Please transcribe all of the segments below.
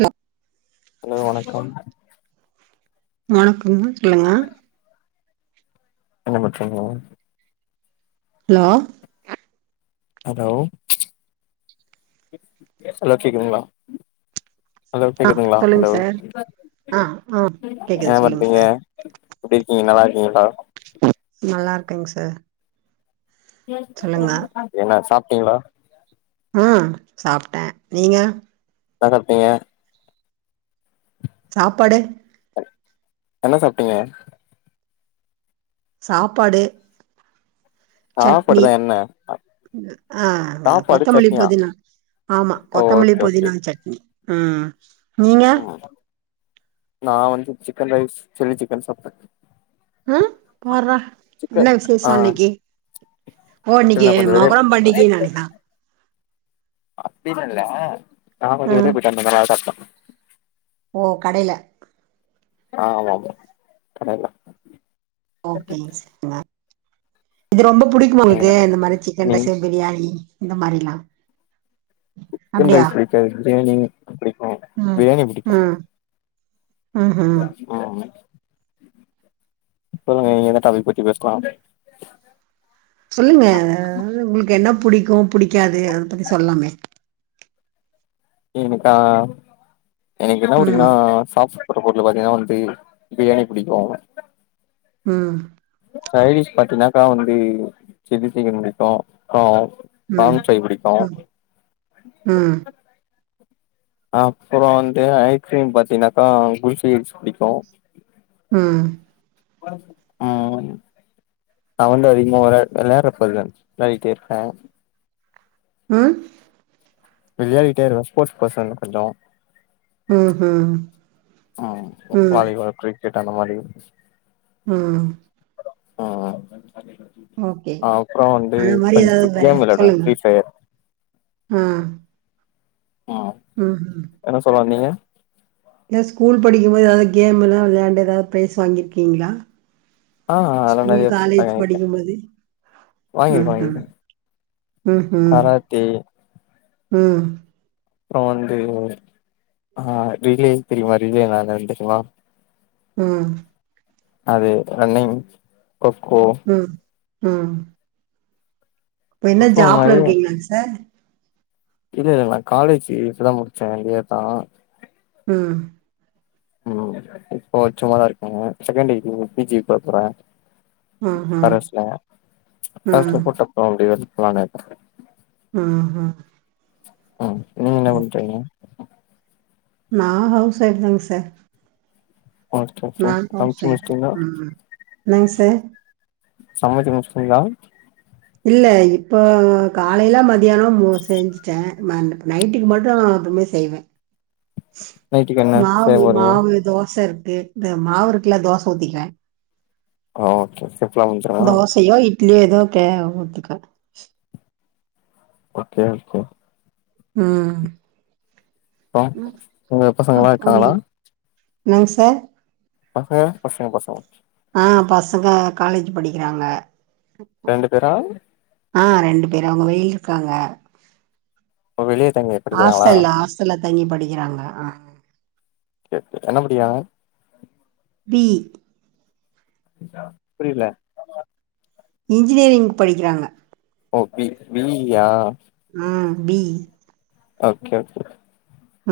hello hello வணக்கம் வணக்கம் சொல்லுங்க என்ன பண்றீங்க ஹலோ ஹலோ ஹலோ கேக்குதுங்களா ஹலோ ஆ கேக்குதுங்களா சொல்லுங்க ஹலோ சார் ஆ ஆ என்ன கேக்குது சொல்லுங்க பண்றிங்க சார் எப்டி இருக்கீங்க நல்லாருக்கீங்களா நல்லாருக்கேங் சார் சொல்லுங்க என்னா சாப்ட்டீங்களா ம் சாப்ட்டே நீங்க என்னா சாப்ட்டிங்க சாப்பாடு என்ன சாப்ட்டீங்க சாப்பாடு சட்னி சாப்பாடுதா என்ன ஆ சாப்பாடு கொத்தமல்லி சட்னியா புதினா ஆமா கொத்தமல்லி ஓகே ஓகே புதினா சட்னி ம் நீங்க ம் நா வந்து சிக்கன் ரைஸ் சில்லி சிக்கன் சாப்டே ம் போடுறா என்ன சிக்கன் விசேஷ ஆ அன்னைக்கு ஓ இல்ல இன்னைக்கு கொஞ்ச வெளிய மொகரம் பண்டிகை நாளையா அப்படிலா இல்ல நா ம் [unintelligible] ஓ கடையில ஆ ஆமா ஆமா கடைல ஓகே இது ரொம்ப புடிக்கு உங்களுக்கு ம் இந்த மாதிரி சி நீ இந்த சைடு பிரியாணி இந்த மாரிலா சிக்கன் அப்டியா ரைஸ் பிடிக்காது பிரியாணி பிடிக்கு ம் பிரியாணி பிடிக்கு ம் ம்ஹும் சொல்லுங்க நீங்க எத டாபிக் பத்தி பேசலா சொல்லுங்க உங்களுக்கு என்ன புடிக்கு புடிக்காது அத பத்தி சொல்லாமே எனக்கா எனக்கு என்ன ம் புடிக்குனா சாக்ஸ் கு பொருல பாத்தீங்கன்னா வந்து பிரியாணி பிடிக்கு ம் சைனஷ் பாத்தீனாக்கா வந்து சில்லி சீக்கன் புடிக்கு ஆ ம் பாங்ஷாய் பிடிக்கு ம் ம் அப்பற வந்து ஐஸ்கிரீம் பாத்தீங்கனாக்கா குல்பி ஜஸ் பிடிக்கு ம் ஆ நா வந்து அதிகமா விளா விளையாடுறப் புள்ள விளையாடுட்ருப்பே ம் விளையாடிட்ட இருப்பே ஸ்போர்ட்ஸ் பசன் கொஞ்ச ம்ஹும் ம் ம் வாலிபால் கிரிக்கெட் அந்த மாரி ம் ம் ஓகே அப்பற வந்து அந்த மாரி ஏதாவது கொஞ்ச வே கேம் விளையாடுவே ஃப்ரீ ஃபயர் ம் ஆ என்ன சொல்ல வந்தீங்க இல்ல ஸ்கூல் படிக்கு போது எதாவது கேம் எலா வெளாண்டு எதாவது ப்ரைஸ் வாங்கியிருக்கீங்களா ஆ அதெல்லா நெறைய பிரைஸ் வாங்கிருக்கே படிக்கும்போது வாங்கிருக்கே ம்ஹும் வாங்கிருக்கே ம்ஹும் கராத்தே ம் அப்றோ வந்து ஆ ரிலே தெரியுமா ரிலே [unintelligible] ம் அது ரன்னிங் கொக்கோ ம் ம் இப்ப என்ன கொக்கோ ஜாப்ல மாரி இருக்கீங்களாங்க சார் இல்ல இல்ல நா காலேஜ் இப்ப தா முடிச்சே இந்த இயர் தா ம் ம் இப்போ சும்மாதா இருக்கேங்க செகண்ட் டிகிரி பி ஜி போ போறே ஆஹா, கரஸ்ல ஆ, கரஸ்ல ஃபர்ஸ்ட் போட்ட ப்ரோ அப்டி எடுக்கலாம்னு இருக்கே ம் ம் ம் நீங்க என்ன பண்றீங்க நா ஹவுஸ் வைஃப் தாங்க சார் ஓகே ஓகே நா ஹவுஸ் சமச்சு வைஃப் முடிச்சிட்டீங்களா ம் என்னங்க சார் சமச்சு முடிச்சிட்டீங்களா இல்ல இப்போ காலைல்ல மதியானோ செஞ்சுட்டே ம நைட்டுக்கு மட்டு இனிமே செய்வே [inaudible] நைட்டுக்கு என்ன செய்ய மாவு போறீங்க மாவு தோச இருக்கு இந்த மாவு இருக்குல தோச ஊத்திக்குவே ஆ ஓகே சிம்பிளா முடிஞ்சிருமா தோசயோ இட்லியோ ஏதோ ஊத்திக்குவே ஓகே ஓகே ம் அப்றோ உங்க பசங்க எல்லா அப்போ நீ இருக்காங்களா என்னங்க சார் பசங்க பசங்க பசங்க ஆ பசங்க காலேஜ் படிக்கிறாங்க ரெண்டு பேரா ஆ ரெண்டு பேர் அவங்க வெயில இருக்காங்க ஓ வெளிய தங்கி படிக்கிறாங்களா ஹாஸ்டல்ல ஹாஸ்டல்ல தங்கி படிக்கிறாங்க அ என்ன படிக்கிறாங்க பி இ புரியல இன்ஜினியரிங் படிக்கிறாங்க ஓகே பி இ யா ம் பி யி ஓகே ஓகே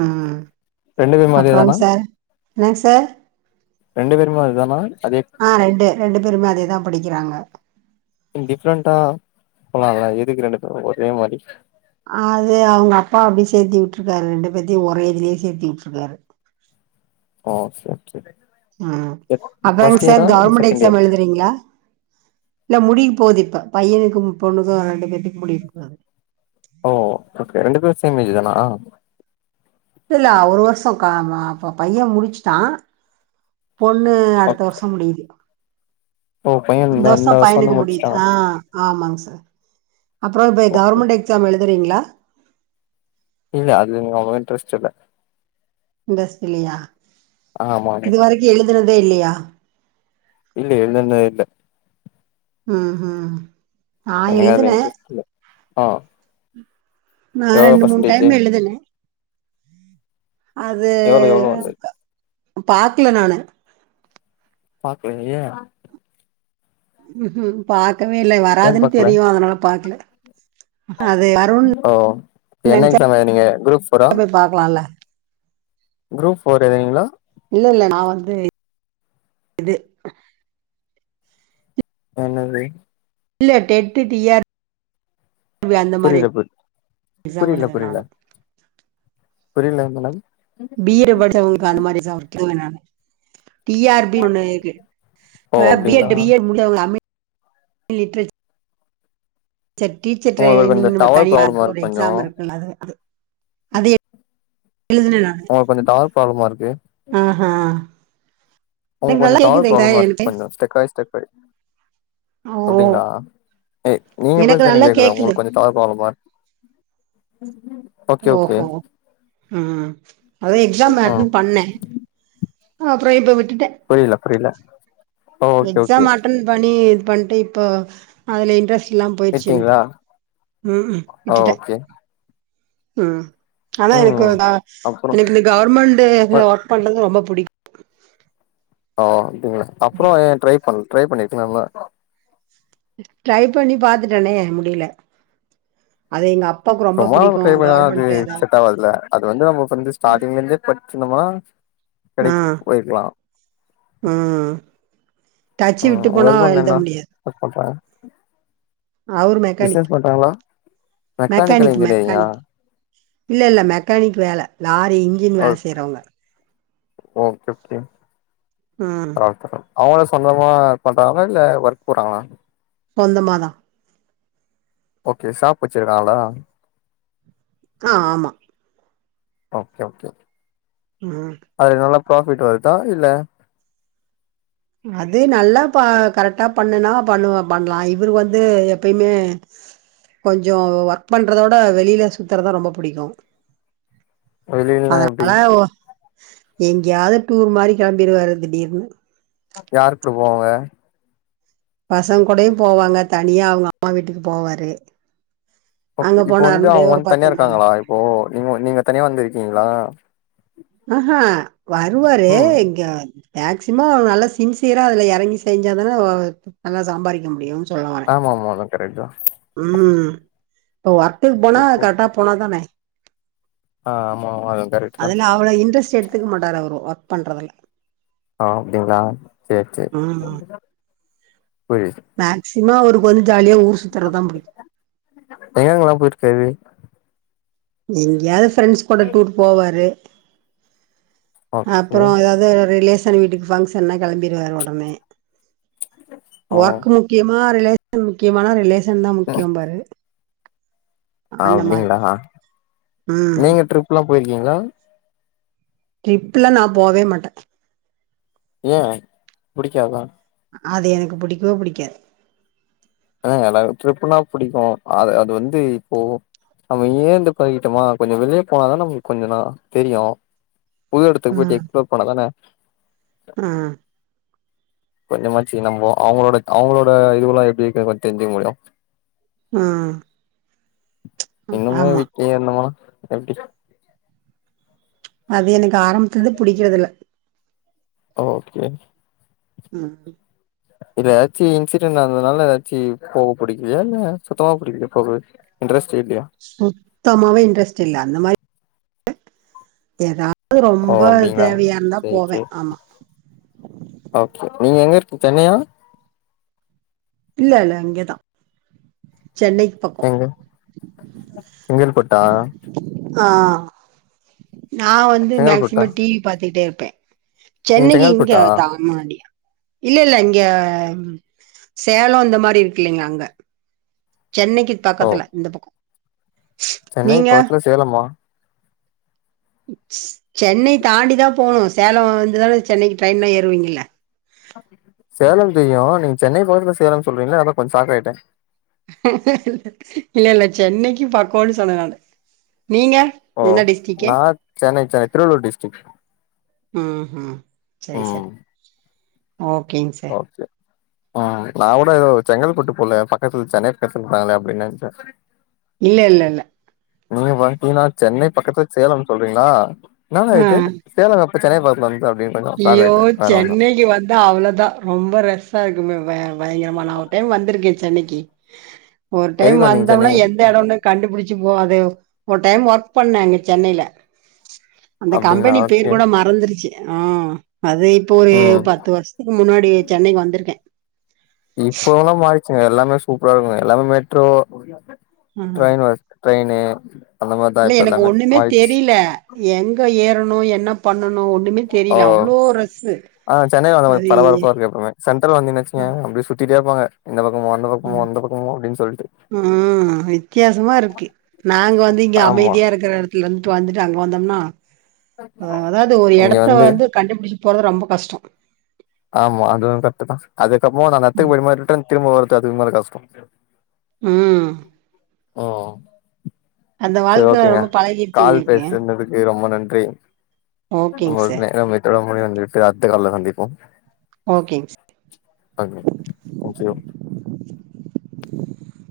ம் ரெண்டு பேருமே அதே அப்பறங்க தானா சார் என்னங்க சார் ரெண்டு பேருமே அது தான அதே ஆ ரெண்டு ரெண்டு பேருமே அதே தா படிக்கிறாங்க டிஃப்ரெண்டா போல்லாம்ல எதுக்கு ரெண்டு பேரு ஒரே மாரி அது அவங்க அப்பா அப்டி சேர்த்தி விட்டுருக்காரு ரெண்டு பேத்தையும் ஒரே இதுலேயே சேர்த்து விட்டுருக்காரு ஆ சேர் சேரி ம் சேரி அப்பறம் ஃபர்ஸ்ட் சார் இயரா இல்ல கவர்மெண்ட் செகண்ட் எக்ஸாம் இயரா எழுதுறீங்களா இல்ல முடிய போகுது இப்ப பையனுக்கும் பொண்ணுக்கும் ரெண்டு பேத்துக்கு முடிய போது ஓ ஓகே ரெண்டு பேரும் சேம் ஏஜ் தானா இல்ல அ ஒரு வருஷம் க ம பையன் முடிச்சுட்டான் பொண்ணு அடுத்த ஓகே வருஷம் முடிது ஓ பைய இந்த வருஷம் வருஷ வந்து பையனுக்கு முடிது முடிச்சுட்டா ஆ ஆ ஆமாங்க சார் அப்றம் இப்ப ஓகே கவர்மெண்ட் எக்ஸாம் எழுதுறீங்ளா இல்ல அது நீங்க அவ்ளோவா இன்ட்ரெஸ்ட் இல்ல இன்ட்ரஸ்ட் இல்லியா ஆமாங்க எழுதுனதே இல்லயா இல்ல எழுதுனதே இல்ல ம் ம் நா எனக்கு அதுல எழுதுனே இன்ரெஸ்ட் இல்ல ஆ நா எவ்ளோ ரெண்டு மூன் பர்சன்டேஜு டைம் எழுதுனே அது எவ்ளோ எவ்ளோ வந்தது பாக்ல நானு பாக்கல ஏன் ம் பாக்கவே இல்ல ஏ வராதுன்னு பாக்கல தெரியும் அதனால பாக்கல அது வருன்னு ஓ என்ன எக்ஸாம் எழுதுனீங்க குரூப் ஃபோரா பாக்லாம்ல குரூப் ஃபோர் எழுதுனிங்ளா இல்ல இல்ல நா வந்து என்னது இல்ல டெ ட் டு டி ஆர் பி அந்த மாரி புரியல பு எக்ஸாம் எழுதுனே நானு புரியலங் மேடம் பி எட் படிச்சவங்களுக்கு அந்த மாரி எக்ஸாம் வுட்ருவே நானு டி ஆர் பி ஒன்னு இருக்கு ஓ இப்ப பி ஏ அப்டிங்களா சி ஏ முடிச்சவங்க தமிழ் லிட்ரேச்சர் சரி டீச்சர் உங்களுக்கு கொஞ்சோ ட்ரைனிங் நம்ம டவர் தனியா ப்ராப்ளமா அதுக்குன்னு ஒரு இருக்கு கொஞ்சோ எக்ஸாம் இருக்கு அது அது அது எழுதுனனா ஒங்களுக்கு கொஞ்சம் டவர் ப்ராப்ளமா இருக்கு ஆஹா அவங்க எனக்கு நல்லா கொஞ்சம் டவர் கேக்குதுங்க ப்ராப்ளமா இருக்கு எனக்கு கொஞ்சம் ஸ்டெக்காயி ஸ்டெக்காயி ஓ அப்டிங்களா ஏ நீங்க எனக்கு பேசனா தான் நல்லா கேக்கல கேக்குது உங்களுக்கு கொஞ்சம் டவர் ப்ராப்ளமா ம் ம் ஓஹோ ம் அதா எக்ஸாம் ம் அட்டன் பண்ணே அப்றம் இப்ப விட்டுட்டேன் புரியல புரியல ஓ ஓகே ஓகே எக்ஸாம் அட்டன் பண்ணி இது பண்ட்டு இப்போ அதுல இன்ட்ரெஸ்ட் இல்லாம போயிடுச்சு எனக்கு விட்டீங்களா ம் ம் ஓ விட்டுட்டேன் ஓகே ம் ஆனா எனக்கு ம் அப்புறோ எனக்கு இந்த கவர்மெண்ட் இதுல ஒர்க் பண்றது ரொம்ப புடிக்கும் ஓ அப்டிங்களா அப்புறம் ஏன் ட்ரை பண்ணல ட்ரை பண்ணிருக்லாம்ல ட்ரை பண்ணி பாத்துட்டேனே முடில அது எங்க அப் அப்பாக்கு ரொம்ப புடிக்கும் கவர்மெண்ட்ல ஏதா செட்டாவாதுல அது வந்து நம்ம வந்து ஸ்டார்டிங்ல இருந்தே பச்சிருந்தம்னா ஆ ம் ம் டச்சு விட்டு போனா எழுத முடியாது அப்பப்பா அவரு மெக்கானிக் மெசேஜ் பண்றாங்ளா மெக்கானிக்கல் மெக்கானிக் இன்ஜினியரிங்கா மெக்கானிக் இல்ல இல்ல மெக்கானிக் வேல லாரி இன்ஜின் வேல செய்றவங்க ஓ கெக் கே ம் ஓகே அவங்ளே சொந்தமா பண்றாங்களா இல்ல ஒர்க் போறாங்ளா சொந்தமா தா ஓகே சாப் வச்சிங்கீறாங்களா அ ஆமா ஓ கே ஓக்கே ம் அதுல நல்லா ப்ராஃபிட் வருதா இல்ல அது நல்லா பா கரெக்டா பண்ணனா பண்ணுவ பண்ணலா இவரு வந்து எப்பய்மே கொஞ்சோ ஒர்க் பண்றதவிட வெளியில சுத்துறத்தா ரொம்ப புடிக்கூ வெளிலல்லா அதனா எப்டி அதனால ஓ எங்கேயாவது டூர் மாரி கிளம்பிருவாரூ திடீர்னு யார்க்கூட போவாங்க பசங்க கூடயூ போவாங்க தனியா அவங்க அம்மா வீட்டுக்கு போவாரு ஓக் அங்க இப்ப வந்து போனாருனா ஒரே அவுங்க ஒரு வந்து தனியா பத்து நாள் இருக்காங்களா இப்போ நீங்க நீங்க தனியா வந்துருக்கீங்களா அ ஹாங் வருவாரு ம் இங்க மேக்சிமம் அவரு நல்லா சின்சியரா அதுல எறங்கி செஞ்சா தானே நல்லா சம்பாதிக்க முடியும்னு சொல்லவரே ஆமா அது கரெக்ட் தா ம் இப்ப ஒர்க்குக்கு போனா கரெக்டா போனாதானே ஆ ஆமா ஆமா அதுவு கரெக்ட் தா அதுல அவ்ளவ் இன்ட்ரெஸ்ட் எடுத்துக்க மாட்டாரு அவரு ஒர்க் பண்றதுல ஆ அப்டிங்களா சேர் செரி மேக்சிம அவருக்கு வந்து ஜாலியா ஊர் சுத்துறதுதா புடிக்கும் எங்கெங்கல்லா போயிருக்காரு ஏதா ஃப்ரெண்ட்ஸ் கூட டூர் போவாரு ஓகே அப்புறோ ஏதாவது ரிலேஸ் தனி வீட்டுக் பங்க்ஷனா கிளம்பிடுவாரு உடனே ஓ ஒர்க் முக் கியமா ரிலேஷன் முக்கியமான ரிலேஷன் தா முக்கியம்பாரு அப்டிங்களா ம் நீங்க ட்ரிப்ல்லா போயிருக்கீங்களா ட்ரிப்லா நா போவே மாட்டே ஏ புடிக்காதா அது எனக்கு புடிக்கவே புடிக்காது ஆ எனக்கு டிர்ப்புனா புடிக்கூ அத் அது வந்து இப்போ நம்ம ங்கேருந்து பழகிட்டோமா கொஞ்சோ வெளியே போனாதா நமக்கு கொஞ்சோ நா தெரியூ புது எடத்துக்கு போயிட்டு எக்ஸ்ளோர் பண்ணா தானே ஆ கொஞ்சமாச்சி நம்ப அவங்களோட அவங்களோட இதுவ்ல்லா எப்டி இருக்குன்னு கொஞ்சோ தெரிஞ்சிக்க முடியூ ம் இன்னுமே ஆமா வீட்லியே இருந்தோம்னா எப்டி அது எனக்கு ஆரம்பத்துலர்ந்தே புடிக்கறதில்ல ஓ கே ம் இல்ல ஏதாச்சு இன்சிடெட் நடந்ததுனால ஏதாச்சு போவ புடிக்கலையா இல்ல சுத்தமா புடிக்கலயா போகவே இண்ட்ரெஸ்ட் இல்லயா சுத்தமாவே இன்ட்ரெஸ்ட் இல்ல அந்த மாரி ஏதாது ஓ ரொம்ப அப்டிங்களா தேவையா இருந்தா சேரி போவே சேரி ஆமா ஓகே நீங்க எங்க இருக்கீங்க சென்னையா இல்ல இல்ல இங்கதா சென்னைக்கு பக் எங்க செங்கல்பட்டா அ நா வந்து செங்கல்பட்டா மேக்சிமம் டிவி பாத்துக்கிட்டே இருப்பே நீங்க சென்னைக்கு இங்க செங்கல்பட்டா தா முன்னாடி இல்ல இல்ல இங்க சேலோ இந்த மாரி இருக்கு இல்லைங்ளா அங்க சென்னைக்கு ஓ பக்கத்துல இந்த பக்க சென்னை பக்கத்துல சேலமா சென்னை தாண்டி தா போணு சேலம் வந்து தானே சென்னைக்கு ட்ரெயின்லா ஏறுவீங்கள சேலம் தெரியு நீங்க சென்னை பக்கத்துல சேலம் சொல்றீங்களா அதா கொஞ்ச சாக் ஆயிட்ட இல்ல இல்ல சென்னைக்கு பக்கோன் சொன்னே நானு நீங்க ஓ என்ன டிஸ்ட்ரிக்கு நா சென்னை சென்னை திருவள்ளூர் டிஸ்ட்ரிக் ம் ம் சேரி ம் சேரி ஓகேங்க சா செரி ஆ நா கூட ஏதோ செங்கல்பட்டு போலன் பக்கத்து சென்னை பக்கத்துல இருக்காங்களே அப்டினு நெனச்சே இல்ல இல்ல இல்ல நீங்க பாத்தீங்னா சென்னை பக்கத்து சேலம் சொல்றீங்களா என்னால்ல ஆ இது சேலங்க அப்ப சென்னை பத்துல வந்து அப்டினு யோ சென்னைக்கு வந் அவ்ளதா ரொம்ப ரெஸ்ஸா இருக்குமே பயங்கரமா நா ஒரு டைம் வந்திருக்கே சென்னைக்கு ஒரு டைம் எதுக்கு வந்தீங்க வந்தோம்னா சென்னை எந்த இடம்னே கண்டுபிடிச்சு போ அது ஒரு டைம் ஒர்க் பண்ண அங்க சென்னையில அந்த அப்டிங்களா கம்பெனி பேர் ஓகே கூட மறந் துருச்சு ஆ அது இப்போ ஒரு ம் பத்து வருஷத்துக்கு முன்னாடி சென்னைக்கு வந்திருக்க இப்ப வெல்லா மாறிச்சுங்க எல்லாமே சூப்பரா இருக்குங்க எல்லாமே மெட்ரோ ஆ ட்ரெயின் வச ட்ரெயினு அந்த மாரிதா இல்ல இப்ப எனக்கு எல்லாமே ஒண்ணுமே மாறிச்சு தெரியில எங்க ஏறணு என்ன பண்ணனு ஒண்ணுமே ஓ தெரில அவ்ளோ ரஸ்ஸு ஆ சென்னை வந்த அது பரபரப்பா இருக்கு எப்பவுமே சென்டரல் அ வந்தினேச்சுங்க அப்டி சுத்திட்டே இருப்பாங்க இந்த பக்கமோ அந்த அ பக்கமோ அந்த பக்கமோ அப்டினு சொல்ட்டு ம் வித்தியாசமா இருக்கு நாங்க வந்து இங்க ஆமா அமைதியா இருக்கிற இடத் வீல இருந்துட்டு வந்துட்டு அங்க வந்தோம்னா அதாது ஒரு எடத்த வந்து கண்டுபிடிச்சு போறது ரொம்ப கஷ்டோ ஆமா அதுவு கரட்டு தா அதுக்கப்புற நா அந்த எத்துக்கு ம் போயிட்டு ரிட்டன் திரும்ப வருது அதுக்கு மாரி கஷ்டோ ம் ஓ அந்த செரி வாழ்க்க ஓகேங்க ரொம்ப பழகிருச்சு கால் உங்களுக்கு பேசுனதுக்கு ரொம்ப நன்றி ஓகேங்க உங்கள் சார் நேரமே எவ்ளோ மணி வந்துட்டு அத்து கால்ல சந்திப்போ ஓகேங் சார் அ தேங்க்யூ